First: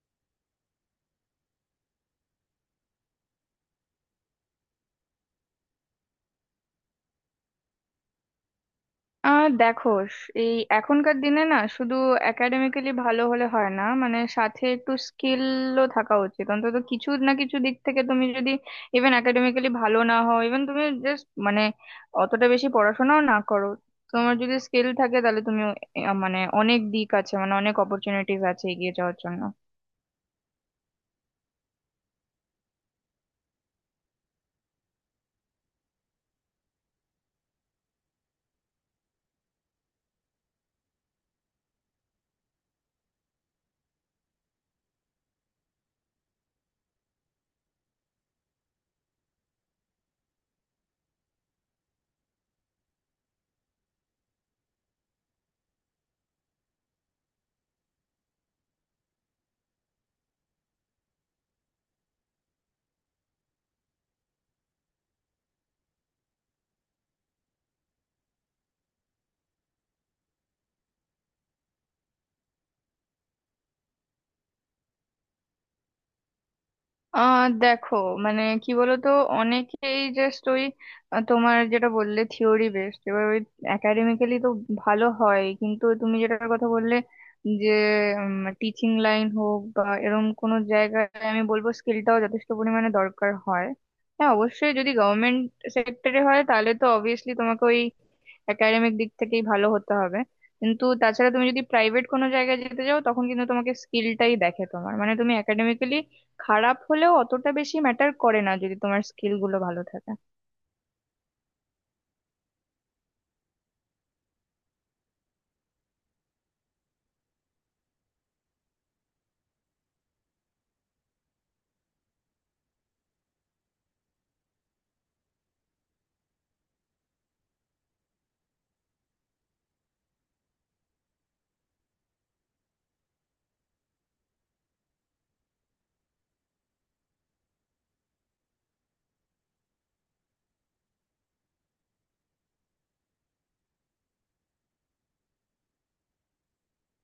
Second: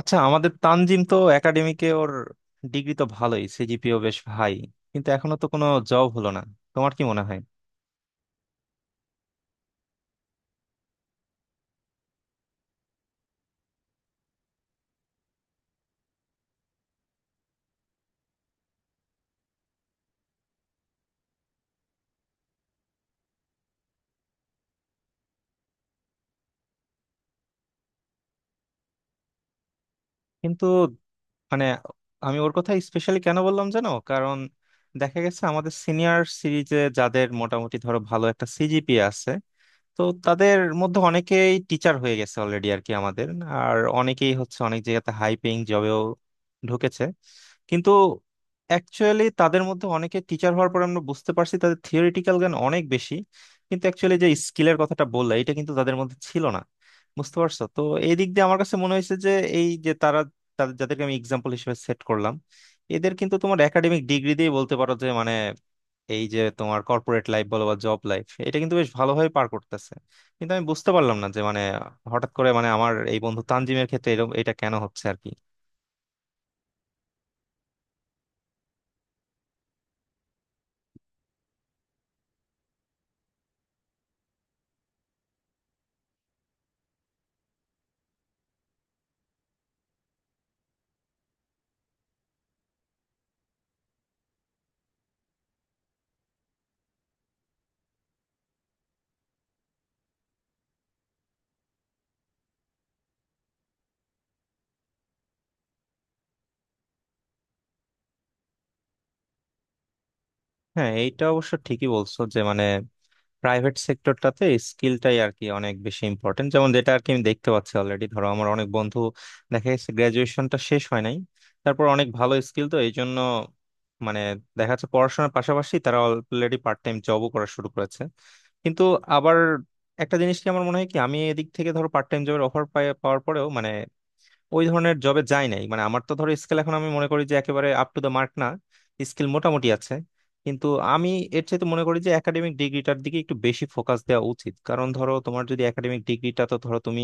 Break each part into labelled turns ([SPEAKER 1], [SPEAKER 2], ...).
[SPEAKER 1] আচ্ছা, আমাদের তানজিম তো একাডেমিকে ওর ডিগ্রি তো ভালোই, সিজিপিও বেশ হাই, কিন্তু এখনো তো কোনো জব হলো না। তোমার কি মনে হয়?
[SPEAKER 2] দেখো, স- এই এখনকার দিনে না শুধু একাডেমিক্যালি ভালো হলে হয় না, মানে সাথে একটু স্কিলও থাকা উচিত। অন্তত কিছু না কিছু দিক থেকে তুমি যদি ইভেন একাডেমিক্যালি ভালো না হও, ইভেন তুমি জাস্ট মানে অতটা বেশি পড়াশোনাও না করো, তোমার যদি স্কিল থাকে, তাহলে তুমি মানে অনেক দিক আছে, মানে অনেক অপরচুনিটিস আছে এগিয়ে যাওয়ার জন্য।
[SPEAKER 1] কিন্তু মানে আমি ওর কথা স্পেশালি কেন বললাম জানো, কারণ দেখা গেছে আমাদের সিনিয়র সিরিজে যাদের মোটামুটি ধরো ভালো একটা সিজিপিএ আছে, তো তাদের মধ্যে অনেকেই টিচার হয়ে গেছে অলরেডি আর কি। আমাদের আর অনেকেই হচ্ছে অনেক জায়গাতে হাই পেইং জবেও ঢুকেছে। কিন্তু অ্যাকচুয়ালি তাদের মধ্যে অনেকে টিচার হওয়ার পর আমরা বুঝতে পারছি তাদের থিওরিটিক্যাল জ্ঞান অনেক বেশি, কিন্তু অ্যাকচুয়ালি যে স্কিলের কথাটা বললে এটা কিন্তু তাদের মধ্যে ছিল না। বুঝতে পারছো তো? এই দিক দিয়ে আমার কাছে মনে হয়েছে যে এই যে তারা, তাদের যাদেরকে আমি এক্সাম্পল হিসেবে সেট করলাম, এদের কিন্তু তোমার একাডেমিক ডিগ্রি দিয়ে বলতে পারো যে এই যে তোমার কর্পোরেট লাইফ বলো বা জব লাইফ, এটা কিন্তু বেশ ভালোভাবে পার করতেছে। কিন্তু আমি বুঝতে পারলাম না যে হঠাৎ করে আমার এই বন্ধু তানজিমের ক্ষেত্রে এরকম এটা কেন হচ্ছে আর কি।
[SPEAKER 2] দেখো, মানে কি বলতো, অনেকেই জাস্ট ওই তোমার যেটা বললে থিওরি বেসড, এবার ওই একাডেমিক্যালি তো ভালো হয়, কিন্তু তুমি যেটার কথা বললে যে টিচিং লাইন হোক বা এরকম কোনো জায়গায়, আমি বলবো স্কিলটাও যথেষ্ট পরিমাণে দরকার হয়। হ্যাঁ অবশ্যই যদি গভর্নমেন্ট সেক্টরে হয়, তাহলে তো অবভিয়াসলি তোমাকে ওই একাডেমিক দিক থেকেই ভালো হতে হবে। কিন্তু তাছাড়া তুমি যদি প্রাইভেট কোনো জায়গায় যেতে যাও, তখন কিন্তু তোমাকে স্কিলটাই দেখে। তোমার মানে তুমি একাডেমিক্যালি খারাপ হলেও অতটা বেশি ম্যাটার করে না যদি তোমার স্কিল গুলো ভালো থাকে।
[SPEAKER 1] হ্যাঁ, এইটা অবশ্য ঠিকই বলছো যে প্রাইভেট সেক্টরটাতে স্কিলটাই আর কি অনেক বেশি ইম্পর্টেন্ট। যেমন যেটা আর কি আমি দেখতে পাচ্ছি অলরেডি, ধরো আমার অনেক বন্ধু, দেখা গেছে গ্রাজুয়েশনটা শেষ হয় নাই, তারপর অনেক ভালো স্কিল, তো এই জন্য মানে দেখা যাচ্ছে পড়াশোনার পাশাপাশি তারা অলরেডি পার্ট টাইম জবও করা শুরু করেছে। কিন্তু আবার একটা জিনিস কি আমার মনে হয় কি, আমি এদিক থেকে ধরো পার্ট টাইম জবের অফার পাওয়ার পরেও ওই ধরনের জবে যাই নাই। মানে আমার তো ধরো স্কিল, এখন আমি মনে করি যে একেবারে আপ টু দ্য মার্ক না, স্কিল মোটামুটি আছে। কিন্তু আমি এর চাইতে মনে করি যে একাডেমিক ডিগ্রিটার দিকে একটু বেশি ফোকাস দেওয়া উচিত, কারণ ধরো তোমার যদি একাডেমিক ডিগ্রিটা, তো ধরো তুমি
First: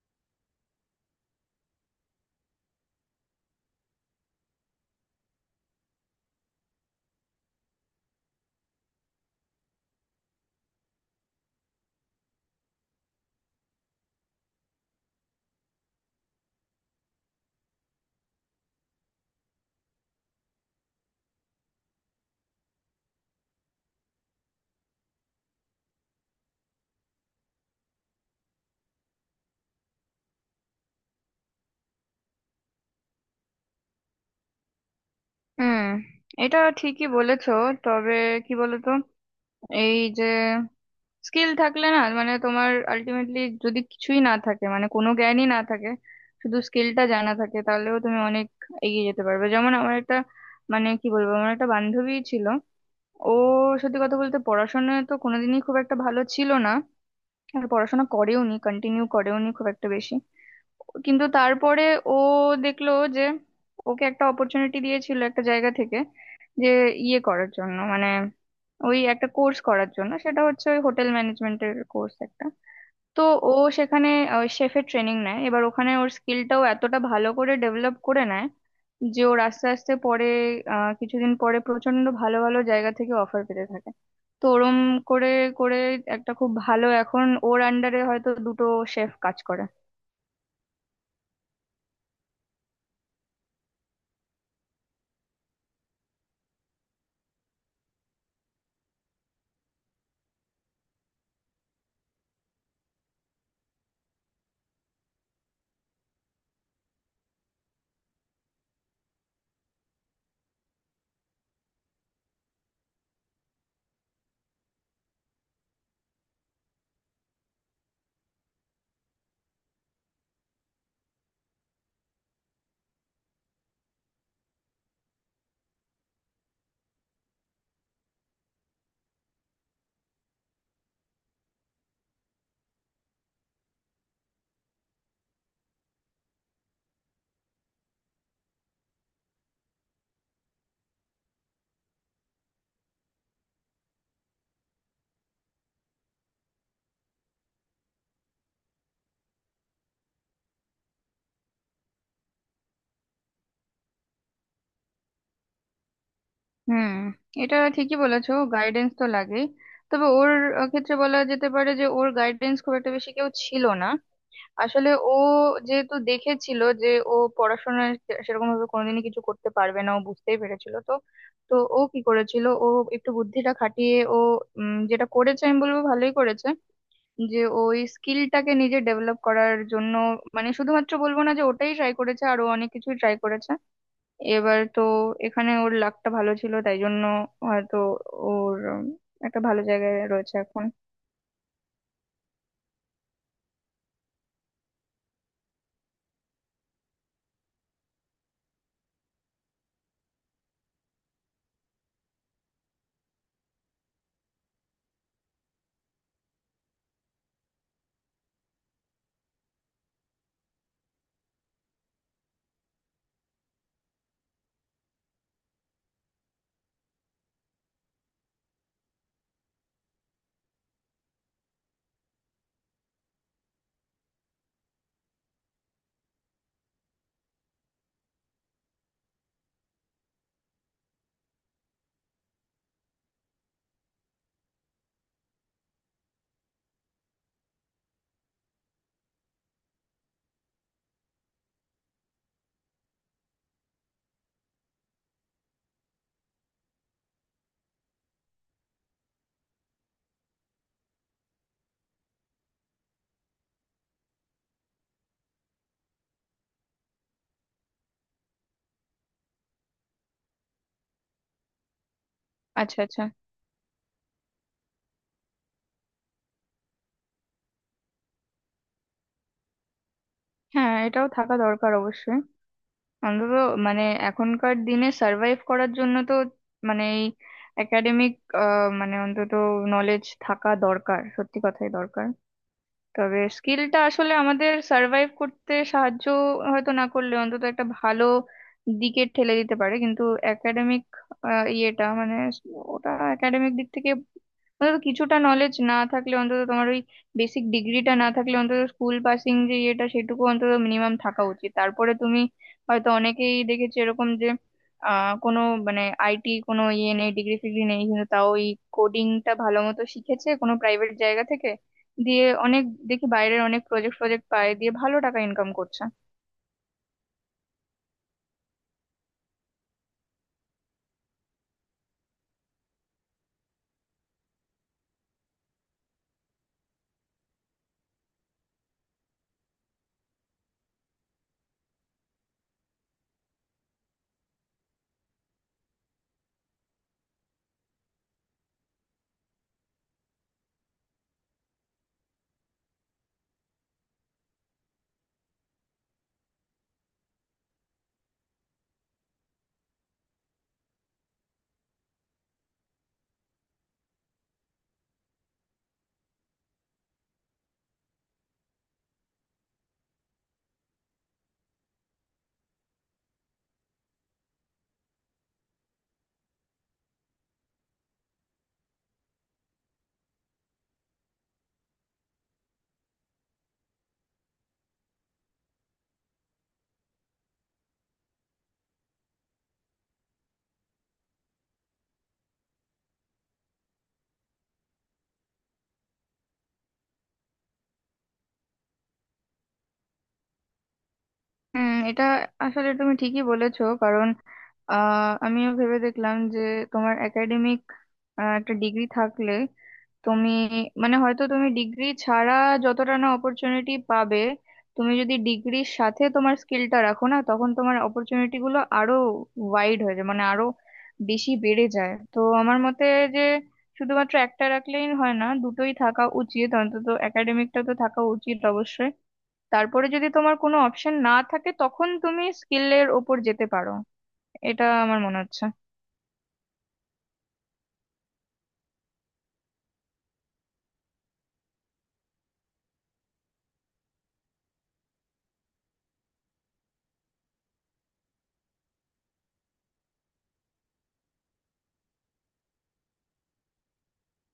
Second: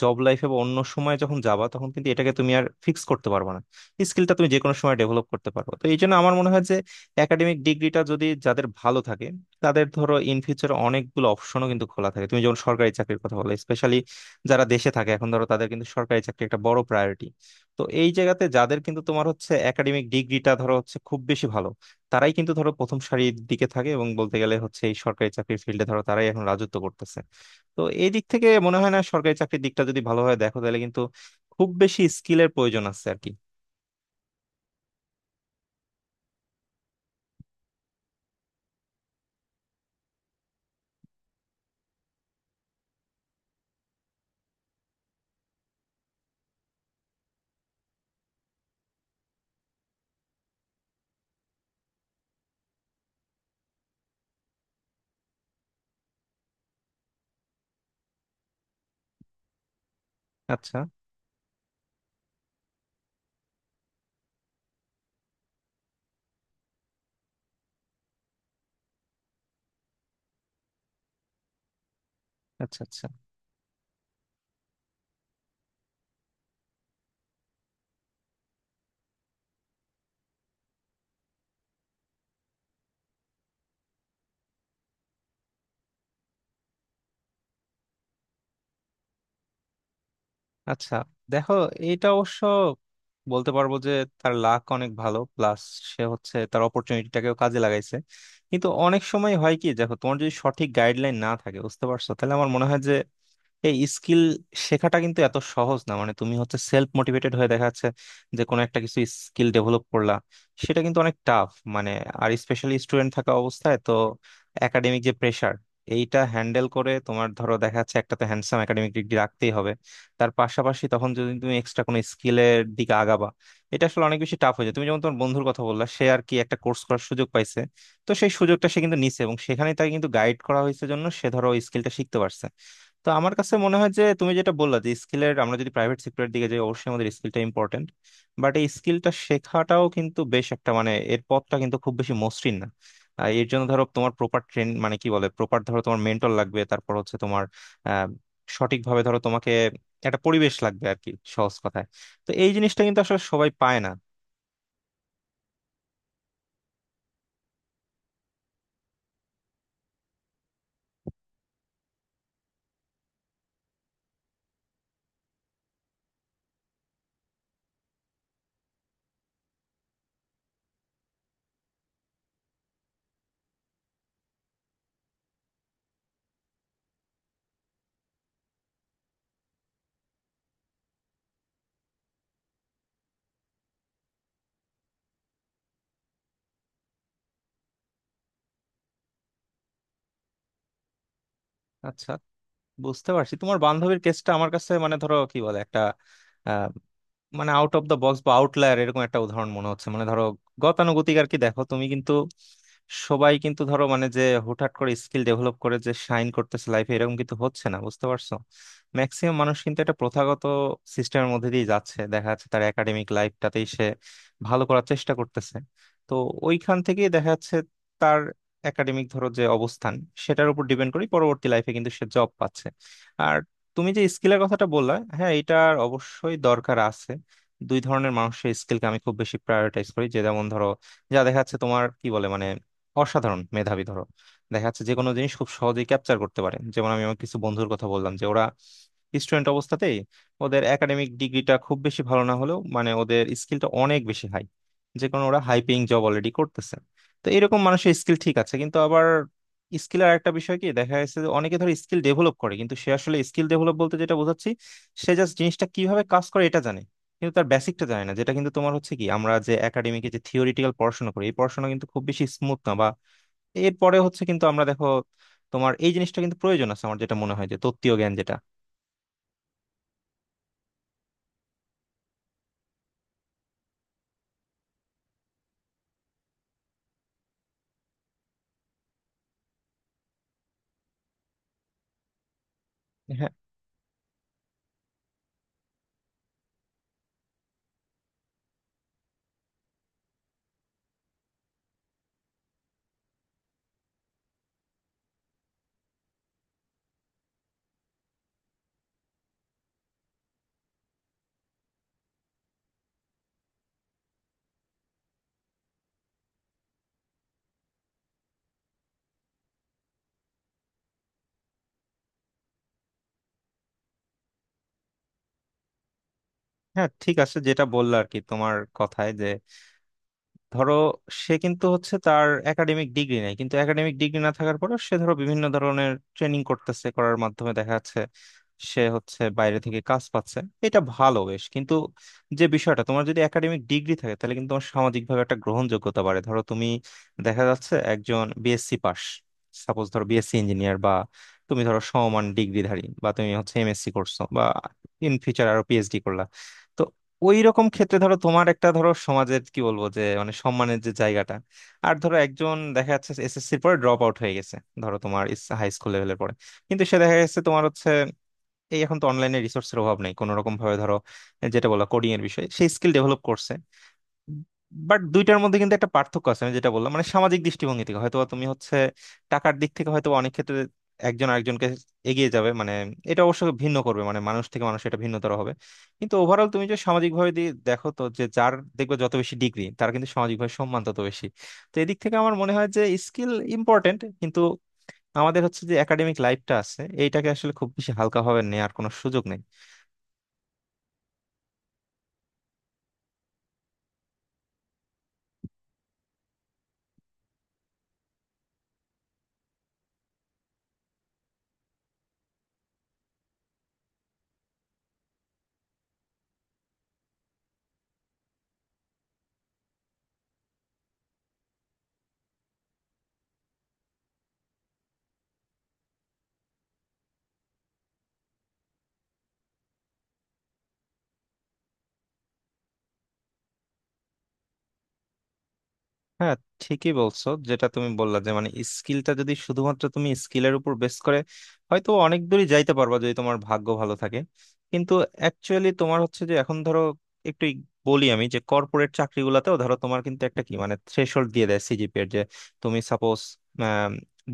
[SPEAKER 1] জব লাইফে বা অন্য সময় যখন যাবা, তখন কিন্তু এটাকে তুমি আর ফিক্স করতে পারবে না। স্কিলটা তুমি যে কোনো সময় ডেভেলপ করতে পারো, তো এই জন্য আমার মনে হয় যে একাডেমিক ডিগ্রিটা যদি যাদের ভালো থাকে, তাদের ধরো ইন ফিউচার অনেকগুলো অপশনও কিন্তু খোলা থাকে। তুমি যেমন সরকারি চাকরির কথা বলে স্পেশালি, যারা দেশে থাকে এখন, ধরো তাদের কিন্তু সরকারি চাকরি একটা বড় প্রায়োরিটি। তো এই জায়গাতে যাদের কিন্তু তোমার হচ্ছে একাডেমিক ডিগ্রিটা ধরো হচ্ছে খুব বেশি ভালো, তারাই কিন্তু ধরো প্রথম সারির দিকে থাকে, এবং বলতে গেলে হচ্ছে এই সরকারি চাকরির ফিল্ডে ধরো তারাই এখন রাজত্ব করতেছে। তো এই দিক থেকে মনে হয় না সরকারি চাকরির দিকটা যদি ভালোভাবে দেখো, তাহলে কিন্তু খুব বেশি স্কিলের প্রয়োজন আছে আর কি।
[SPEAKER 2] হুম, এটা ঠিকই বলেছো। তবে কি বলতো, এই যে স্কিল থাকলে না, মানে তোমার আলটিমেটলি যদি কিছুই না থাকে, মানে কোনো জ্ঞানই না থাকে, শুধু স্কিলটা জানা থাকে, তাহলেও তুমি অনেক এগিয়ে যেতে পারবে। যেমন আমার একটা, মানে কি বলবো, আমার একটা বান্ধবী ছিল। ও সত্যি কথা বলতে পড়াশোনায় তো কোনোদিনই খুব একটা ভালো ছিল না, আর পড়াশোনা করেও নি, কন্টিনিউ করেও নি খুব একটা বেশি।
[SPEAKER 1] আচ্ছা
[SPEAKER 2] কিন্তু তারপরে ও দেখলো যে ওকে একটা অপরচুনিটি দিয়েছিল একটা জায়গা থেকে, যে ইয়ে করার জন্য মানে ওই একটা কোর্স করার জন্য, সেটা হচ্ছে ওই হোটেল ম্যানেজমেন্টের কোর্স একটা।
[SPEAKER 1] আচ্ছা। আচ্ছা
[SPEAKER 2] তো ও সেখানে শেফের ট্রেনিং নেয়। এবার ওখানে ওর স্কিলটাও এতটা ভালো করে ডেভেলপ করে নেয় যে ওর আস্তে আস্তে পরে, কিছুদিন পরে প্রচন্ড ভালো ভালো জায়গা থেকে অফার পেতে থাকে। তো ওরম করে করে একটা খুব ভালো, এখন ওর আন্ডারে হয়তো দুটো শেফ কাজ করে।
[SPEAKER 1] আচ্ছা। দেখো, এটা অবশ্য বলতে পারবো যে তার লাক অনেক ভালো, প্লাস সে হচ্ছে তার অপরচুনিটিটাকেও কাজে লাগাইছে। কিন্তু অনেক সময় হয় কি, দেখো তোমার যদি সঠিক গাইডলাইন না থাকে, বুঝতে পারছো, তাহলে আমার মনে হয় যে এই স্কিল শেখাটা কিন্তু এত সহজ না। মানে তুমি হচ্ছে সেলফ মোটিভেটেড হয়ে দেখা যাচ্ছে যে কোনো একটা কিছু স্কিল ডেভেলপ করলা, সেটা কিন্তু অনেক টাফ। মানে আর স্পেশালি স্টুডেন্ট থাকা অবস্থায় তো একাডেমিক যে প্রেসার, এইটা হ্যান্ডেল করে তোমার ধরো দেখা যাচ্ছে একটা তো হ্যান্ডসাম একাডেমিক ডিগ্রি রাখতেই হবে, তার পাশাপাশি তখন যদি তুমি এক্সট্রা কোনো স্কিলের দিকে আগাবা, এটা আসলে অনেক বেশি টাফ হয়ে যায়। তুমি যেমন তোমার বন্ধুর কথা বললা, সে আর কি একটা কোর্স করার সুযোগ পাইছে, তো সেই সুযোগটা সে কিন্তু নিছে, এবং সেখানে তাকে কিন্তু গাইড করা হয়েছে, জন্য সে ধরো স্কিলটা শিখতে পারছে। তো আমার কাছে মনে হয় যে তুমি যেটা বললা যে স্কিলের, আমরা যদি প্রাইভেট সেক্টরের দিকে যাই, অবশ্যই আমাদের স্কিলটা ইম্পর্টেন্ট। বাট এই স্কিলটা শেখাটাও কিন্তু বেশ একটা এর পথটা কিন্তু খুব বেশি মসৃণ না। এর জন্য ধরো তোমার প্রপার ট্রেন, মানে কি বলে, প্রপার ধরো তোমার মেন্টর লাগবে, তারপর হচ্ছে তোমার আহ সঠিকভাবে ধরো তোমাকে একটা পরিবেশ লাগবে আর কি, সহজ কথায়। তো এই জিনিসটা কিন্তু আসলে সবাই পায় না।
[SPEAKER 2] হুম, এটা ঠিকই বলেছো, গাইডেন্স তো লাগেই। তবে ওর ক্ষেত্রে বলা যেতে পারে যে ওর গাইডেন্স খুব একটা বেশি কেউ ছিল না। আসলে ও যেহেতু দেখেছিল যে ও পড়াশোনায় সেরকম ভাবে কোনোদিনই কিছু করতে পারবে না, ও বুঝতেই পেরেছিল তো। তো ও কি করেছিল, ও একটু বুদ্ধিটা খাটিয়ে ও যেটা করেছে আমি বলবো ভালোই করেছে, যে ওই স্কিলটাকে নিজে ডেভেলপ করার জন্য মানে শুধুমাত্র বলবো না যে ওটাই ট্রাই করেছে, আরো অনেক কিছু ট্রাই করেছে। এবার তো এখানে ওর লাকটা ভালো ছিল তাই জন্য হয়তো ওর একটা ভালো জায়গায় রয়েছে এখন।
[SPEAKER 1] আচ্ছা, বুঝতে পারছি তোমার বান্ধবীর কেসটা আমার কাছে, মানে ধরো কি বলে একটা আহ, মানে আউট অফ দ্য বক্স বা আউটলায়ার এরকম একটা উদাহরণ মনে হচ্ছে। মানে ধরো গতানুগতিক আর কি। দেখো তুমি কিন্তু, সবাই কিন্তু ধরো মানে যে হুটহাট করে স্কিল ডেভেলপ করে যে শাইন করতেছে লাইফে, এরকম কিন্তু হচ্ছে না, বুঝতে পারছো। ম্যাক্সিমাম মানুষ কিন্তু একটা প্রথাগত সিস্টেমের মধ্যে দিয়ে যাচ্ছে, দেখা যাচ্ছে তার একাডেমিক লাইফটাতেই সে ভালো করার চেষ্টা করতেছে। তো ওইখান থেকেই দেখা যাচ্ছে তার একাডেমিক ধরো যে অবস্থান, সেটার উপর ডিপেন্ড করে পরবর্তী লাইফে কিন্তু সে জব পাচ্ছে। আর তুমি যে স্কিলের কথাটা বললা, হ্যাঁ এটার অবশ্যই দরকার আছে। দুই ধরনের মানুষের স্কিলকে আমি খুব বেশি প্রায়োরিটাইজ করি। যে যেমন ধরো, যা দেখা যাচ্ছে তোমার কি বলে অসাধারণ মেধাবী, ধরো দেখা যাচ্ছে যে কোনো জিনিস খুব সহজেই ক্যাপচার করতে পারে। যেমন আমি আমার কিছু বন্ধুর কথা বললাম যে ওরা স্টুডেন্ট অবস্থাতেই, ওদের একাডেমিক ডিগ্রিটা খুব বেশি ভালো না হলেও ওদের স্কিলটা অনেক বেশি হাই, যে কোনো ওরা হাই পেইং জব অলরেডি করতেছে। তো এরকম মানুষের স্কিল ঠিক আছে, কিন্তু আবার স্কিল আর একটা বিষয় কি, দেখা যাচ্ছে যে অনেকে ধর স্কিল ডেভেলপ করে, কিন্তু সে আসলে স্কিল ডেভেলপ বলতে যেটা বোঝাচ্ছি, সে জাস্ট জিনিসটা কিভাবে কাজ করে এটা জানে, কিন্তু তার বেসিকটা জানে না, যেটা কিন্তু তোমার হচ্ছে কি আমরা যে একাডেমিকে যে থিওরিটিক্যাল পড়াশোনা করি, এই পড়াশোনা কিন্তু খুব বেশি স্মুথ না,
[SPEAKER 2] আচ্ছা
[SPEAKER 1] বা
[SPEAKER 2] আচ্ছা।
[SPEAKER 1] এরপরে হচ্ছে কিন্তু আমরা দেখো তোমার এই জিনিসটা কিন্তু প্রয়োজন আছে। আমার যেটা মনে হয় যে তত্ত্বীয় জ্ঞান যেটা,
[SPEAKER 2] হ্যাঁ, এটাও থাকা দরকার অবশ্যই। অন্তত মানে এখনকার দিনে সার্ভাইভ করার জন্য তো মানে এই একাডেমিক মানে অন্তত নলেজ থাকা দরকার, সত্যি কথাই দরকার। তবে
[SPEAKER 1] হ্যাঁ।
[SPEAKER 2] স্কিলটা আসলে আমাদের সার্ভাইভ করতে সাহায্য, হয়তো না করলে অন্তত একটা ভালো দিকে ঠেলে দিতে পারে। কিন্তু একাডেমিক ইয়েটা মানে ওটা একাডেমিক দিক থেকে অন্তত কিছুটা নলেজ না থাকলে, অন্তত তোমার ওই বেসিক ডিগ্রিটা না থাকলে, অন্তত স্কুল পাসিং যে ইয়েটা সেটুকু অন্তত মিনিমাম থাকা উচিত। তারপরে তুমি হয়তো, অনেকেই দেখেছি এরকম যে কোনো মানে আইটি কোনো ইয়ে নেই, ডিগ্রি ফিগ্রি নেই, কিন্তু তাও ওই কোডিংটা ভালো মতো শিখেছে কোনো প্রাইভেট জায়গা থেকে, দিয়ে অনেক, দেখি বাইরের অনেক প্রজেক্ট ফজেক্ট পায় দিয়ে ভালো টাকা ইনকাম করছে।
[SPEAKER 1] হ্যাঁ, ঠিক আছে যেটা বললো আর কি তোমার কথায়, যে ধরো সে কিন্তু হচ্ছে তার একাডেমিক ডিগ্রি নেই, কিন্তু একাডেমিক ডিগ্রি না থাকার পরেও সে ধরো বিভিন্ন ধরনের ট্রেনিং করতেছে, করার মাধ্যমে দেখা যাচ্ছে সে হচ্ছে বাইরে থেকে কাজ পাচ্ছে। এটা ভালো বেশ, কিন্তু যে বিষয়টা তোমার যদি একাডেমিক ডিগ্রি থাকে, তাহলে কিন্তু তোমার সামাজিকভাবে একটা গ্রহণযোগ্যতা বাড়ে। ধরো তুমি, দেখা যাচ্ছে একজন বিএসসি পাস, সাপোজ ধরো বিএসসি ইঞ্জিনিয়ার, বা তুমি ধরো সমমান ডিগ্রিধারী, বা তুমি হচ্ছে এমএসসি করছো, বা ইন ফিউচার আরো পিএইচডি করলা, ওই রকম ক্ষেত্রে ধরো তোমার একটা ধরো সমাজের কি বলবো যে সম্মানের যে জায়গাটা। আর ধরো একজন দেখা যাচ্ছে এসএসসির পরে ড্রপ আউট হয়ে গেছে, ধরো তোমার হাই স্কুল লেভেলের পরে, কিন্তু সে দেখা গেছে তোমার হচ্ছে, এই এখন তো অনলাইনে রিসোর্সের অভাব নেই, কোনো রকম ভাবে ধরো যেটা বলা কোডিং এর বিষয়, সেই স্কিল ডেভেলপ করছে। বাট দুইটার মধ্যে কিন্তু একটা পার্থক্য আছে, আমি যেটা বললাম মানে সামাজিক দৃষ্টিভঙ্গি থেকে। হয়তো তুমি হচ্ছে টাকার দিক থেকে হয়তো অনেক ক্ষেত্রে একজন আরেকজনকে এগিয়ে যাবে, এটা অবশ্য ভিন্ন করবে, মানে মানুষ থেকে মানুষ এটা ভিন্নতর হবে। কিন্তু ওভারঅল তুমি যে সামাজিক ভাবে দেখো তো, যে যার দেখবে যত বেশি ডিগ্রি, তার কিন্তু সামাজিক ভাবে সম্মান তত বেশি। তো এদিক থেকে আমার মনে হয় যে স্কিল ইম্পর্টেন্ট, কিন্তু আমাদের হচ্ছে যে একাডেমিক লাইফটা আছে, এইটাকে আসলে খুব বেশি হালকাভাবে নেওয়ার কোনো সুযোগ নেই।
[SPEAKER 2] হুম, এটা আসলে তুমি ঠিকই বলেছো। কারণ আমিও ভেবে দেখলাম যে তোমার একাডেমিক একটা ডিগ্রি থাকলে তুমি মানে হয়তো তুমি ডিগ্রি ছাড়া যতটা না অপরচুনিটি পাবে, তুমি যদি ডিগ্রির সাথে তোমার স্কিলটা রাখো না, তখন তোমার অপরচুনিটি গুলো আরো ওয়াইড হয়ে যায়, মানে আরো বেশি বেড়ে যায়। তো আমার মতে যে শুধুমাত্র একটা রাখলেই হয় না, দুটোই থাকা উচিত। অন্তত একাডেমিকটা তো থাকা উচিত অবশ্যই, তারপরে যদি তোমার কোনো অপশন না থাকে তখন তুমি স্কিলের ওপর যেতে পারো। এটা আমার মনে হচ্ছে।
[SPEAKER 1] হ্যাঁ, ঠিকই বলছো যেটা তুমি বললা যে স্কিলটা যদি শুধুমাত্র তুমি স্কিলের উপর বেস করে, হয়তো অনেক দূরই যাইতে পারবা যদি তোমার ভাগ্য ভালো থাকে। কিন্তু অ্যাকচুয়ালি তোমার হচ্ছে যে এখন ধরো একটু বলি আমি, যে কর্পোরেট চাকরিগুলোতেও ধরো তোমার কিন্তু একটা কি মানে থ্রেশহোল্ড দিয়ে দেয় সিজিপি এর, যে তুমি সাপোজ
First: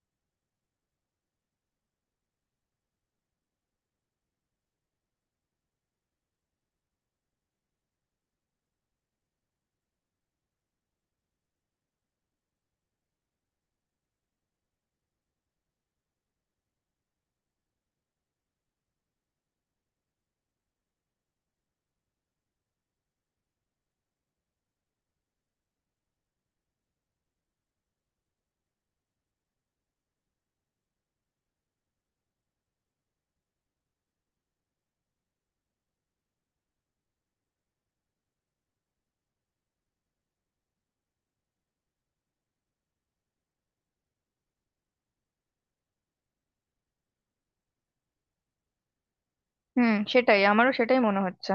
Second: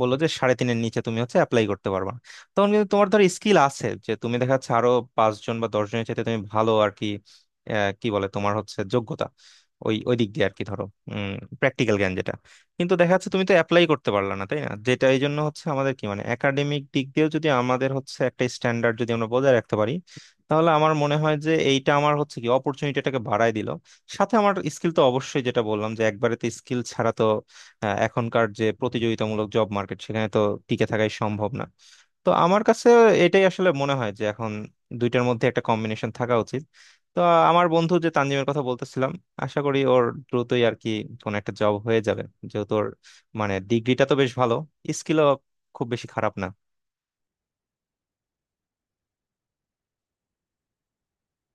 [SPEAKER 1] বললো যে 3.5-এর নিচে তুমি হচ্ছে অ্যাপ্লাই করতে পারবা না। তখন কিন্তু তোমার ধর স্কিল আছে, যে তুমি দেখা যাচ্ছে আরো পাঁচজন বা দশজনের চাইতে তুমি ভালো আর কি, কি বলে তোমার হচ্ছে যোগ্যতা, ওই ওই দিক দিয়ে আর কি, ধরো প্র্যাকটিক্যাল জ্ঞান যেটা, কিন্তু দেখা যাচ্ছে তুমি তো অ্যাপ্লাই করতে পারলা না, তাই না। যেটা এই জন্য হচ্ছে আমাদের কি একাডেমিক দিক দিয়েও যদি আমাদের হচ্ছে একটা স্ট্যান্ডার্ড যদি আমরা বজায় রাখতে পারি, তাহলে আমার মনে হয় যে এইটা আমার হচ্ছে কি অপরচুনিটিটাকে বাড়ায় দিল। সাথে আমার স্কিল তো অবশ্যই, যেটা বললাম যে একবারে তো স্কিল ছাড়া তো এখনকার যে প্রতিযোগিতামূলক জব মার্কেট, সেখানে তো টিকে থাকাই সম্ভব না। তো আমার কাছে এটাই আসলে মনে হয় যে এখন দুইটার মধ্যে একটা কম্বিনেশন থাকা উচিত। তো আমার বন্ধু যে তানজিমের কথা বলতেছিলাম, আশা করি ওর দ্রুতই আর কি কোন একটা জব হয়ে যাবে, যেহেতু ওর ডিগ্রিটা তো বেশ ভালো, স্কিলও খুব বেশি খারাপ না।
[SPEAKER 2] হুম, সেটাই, আমারও সেটাই মনে হচ্ছে।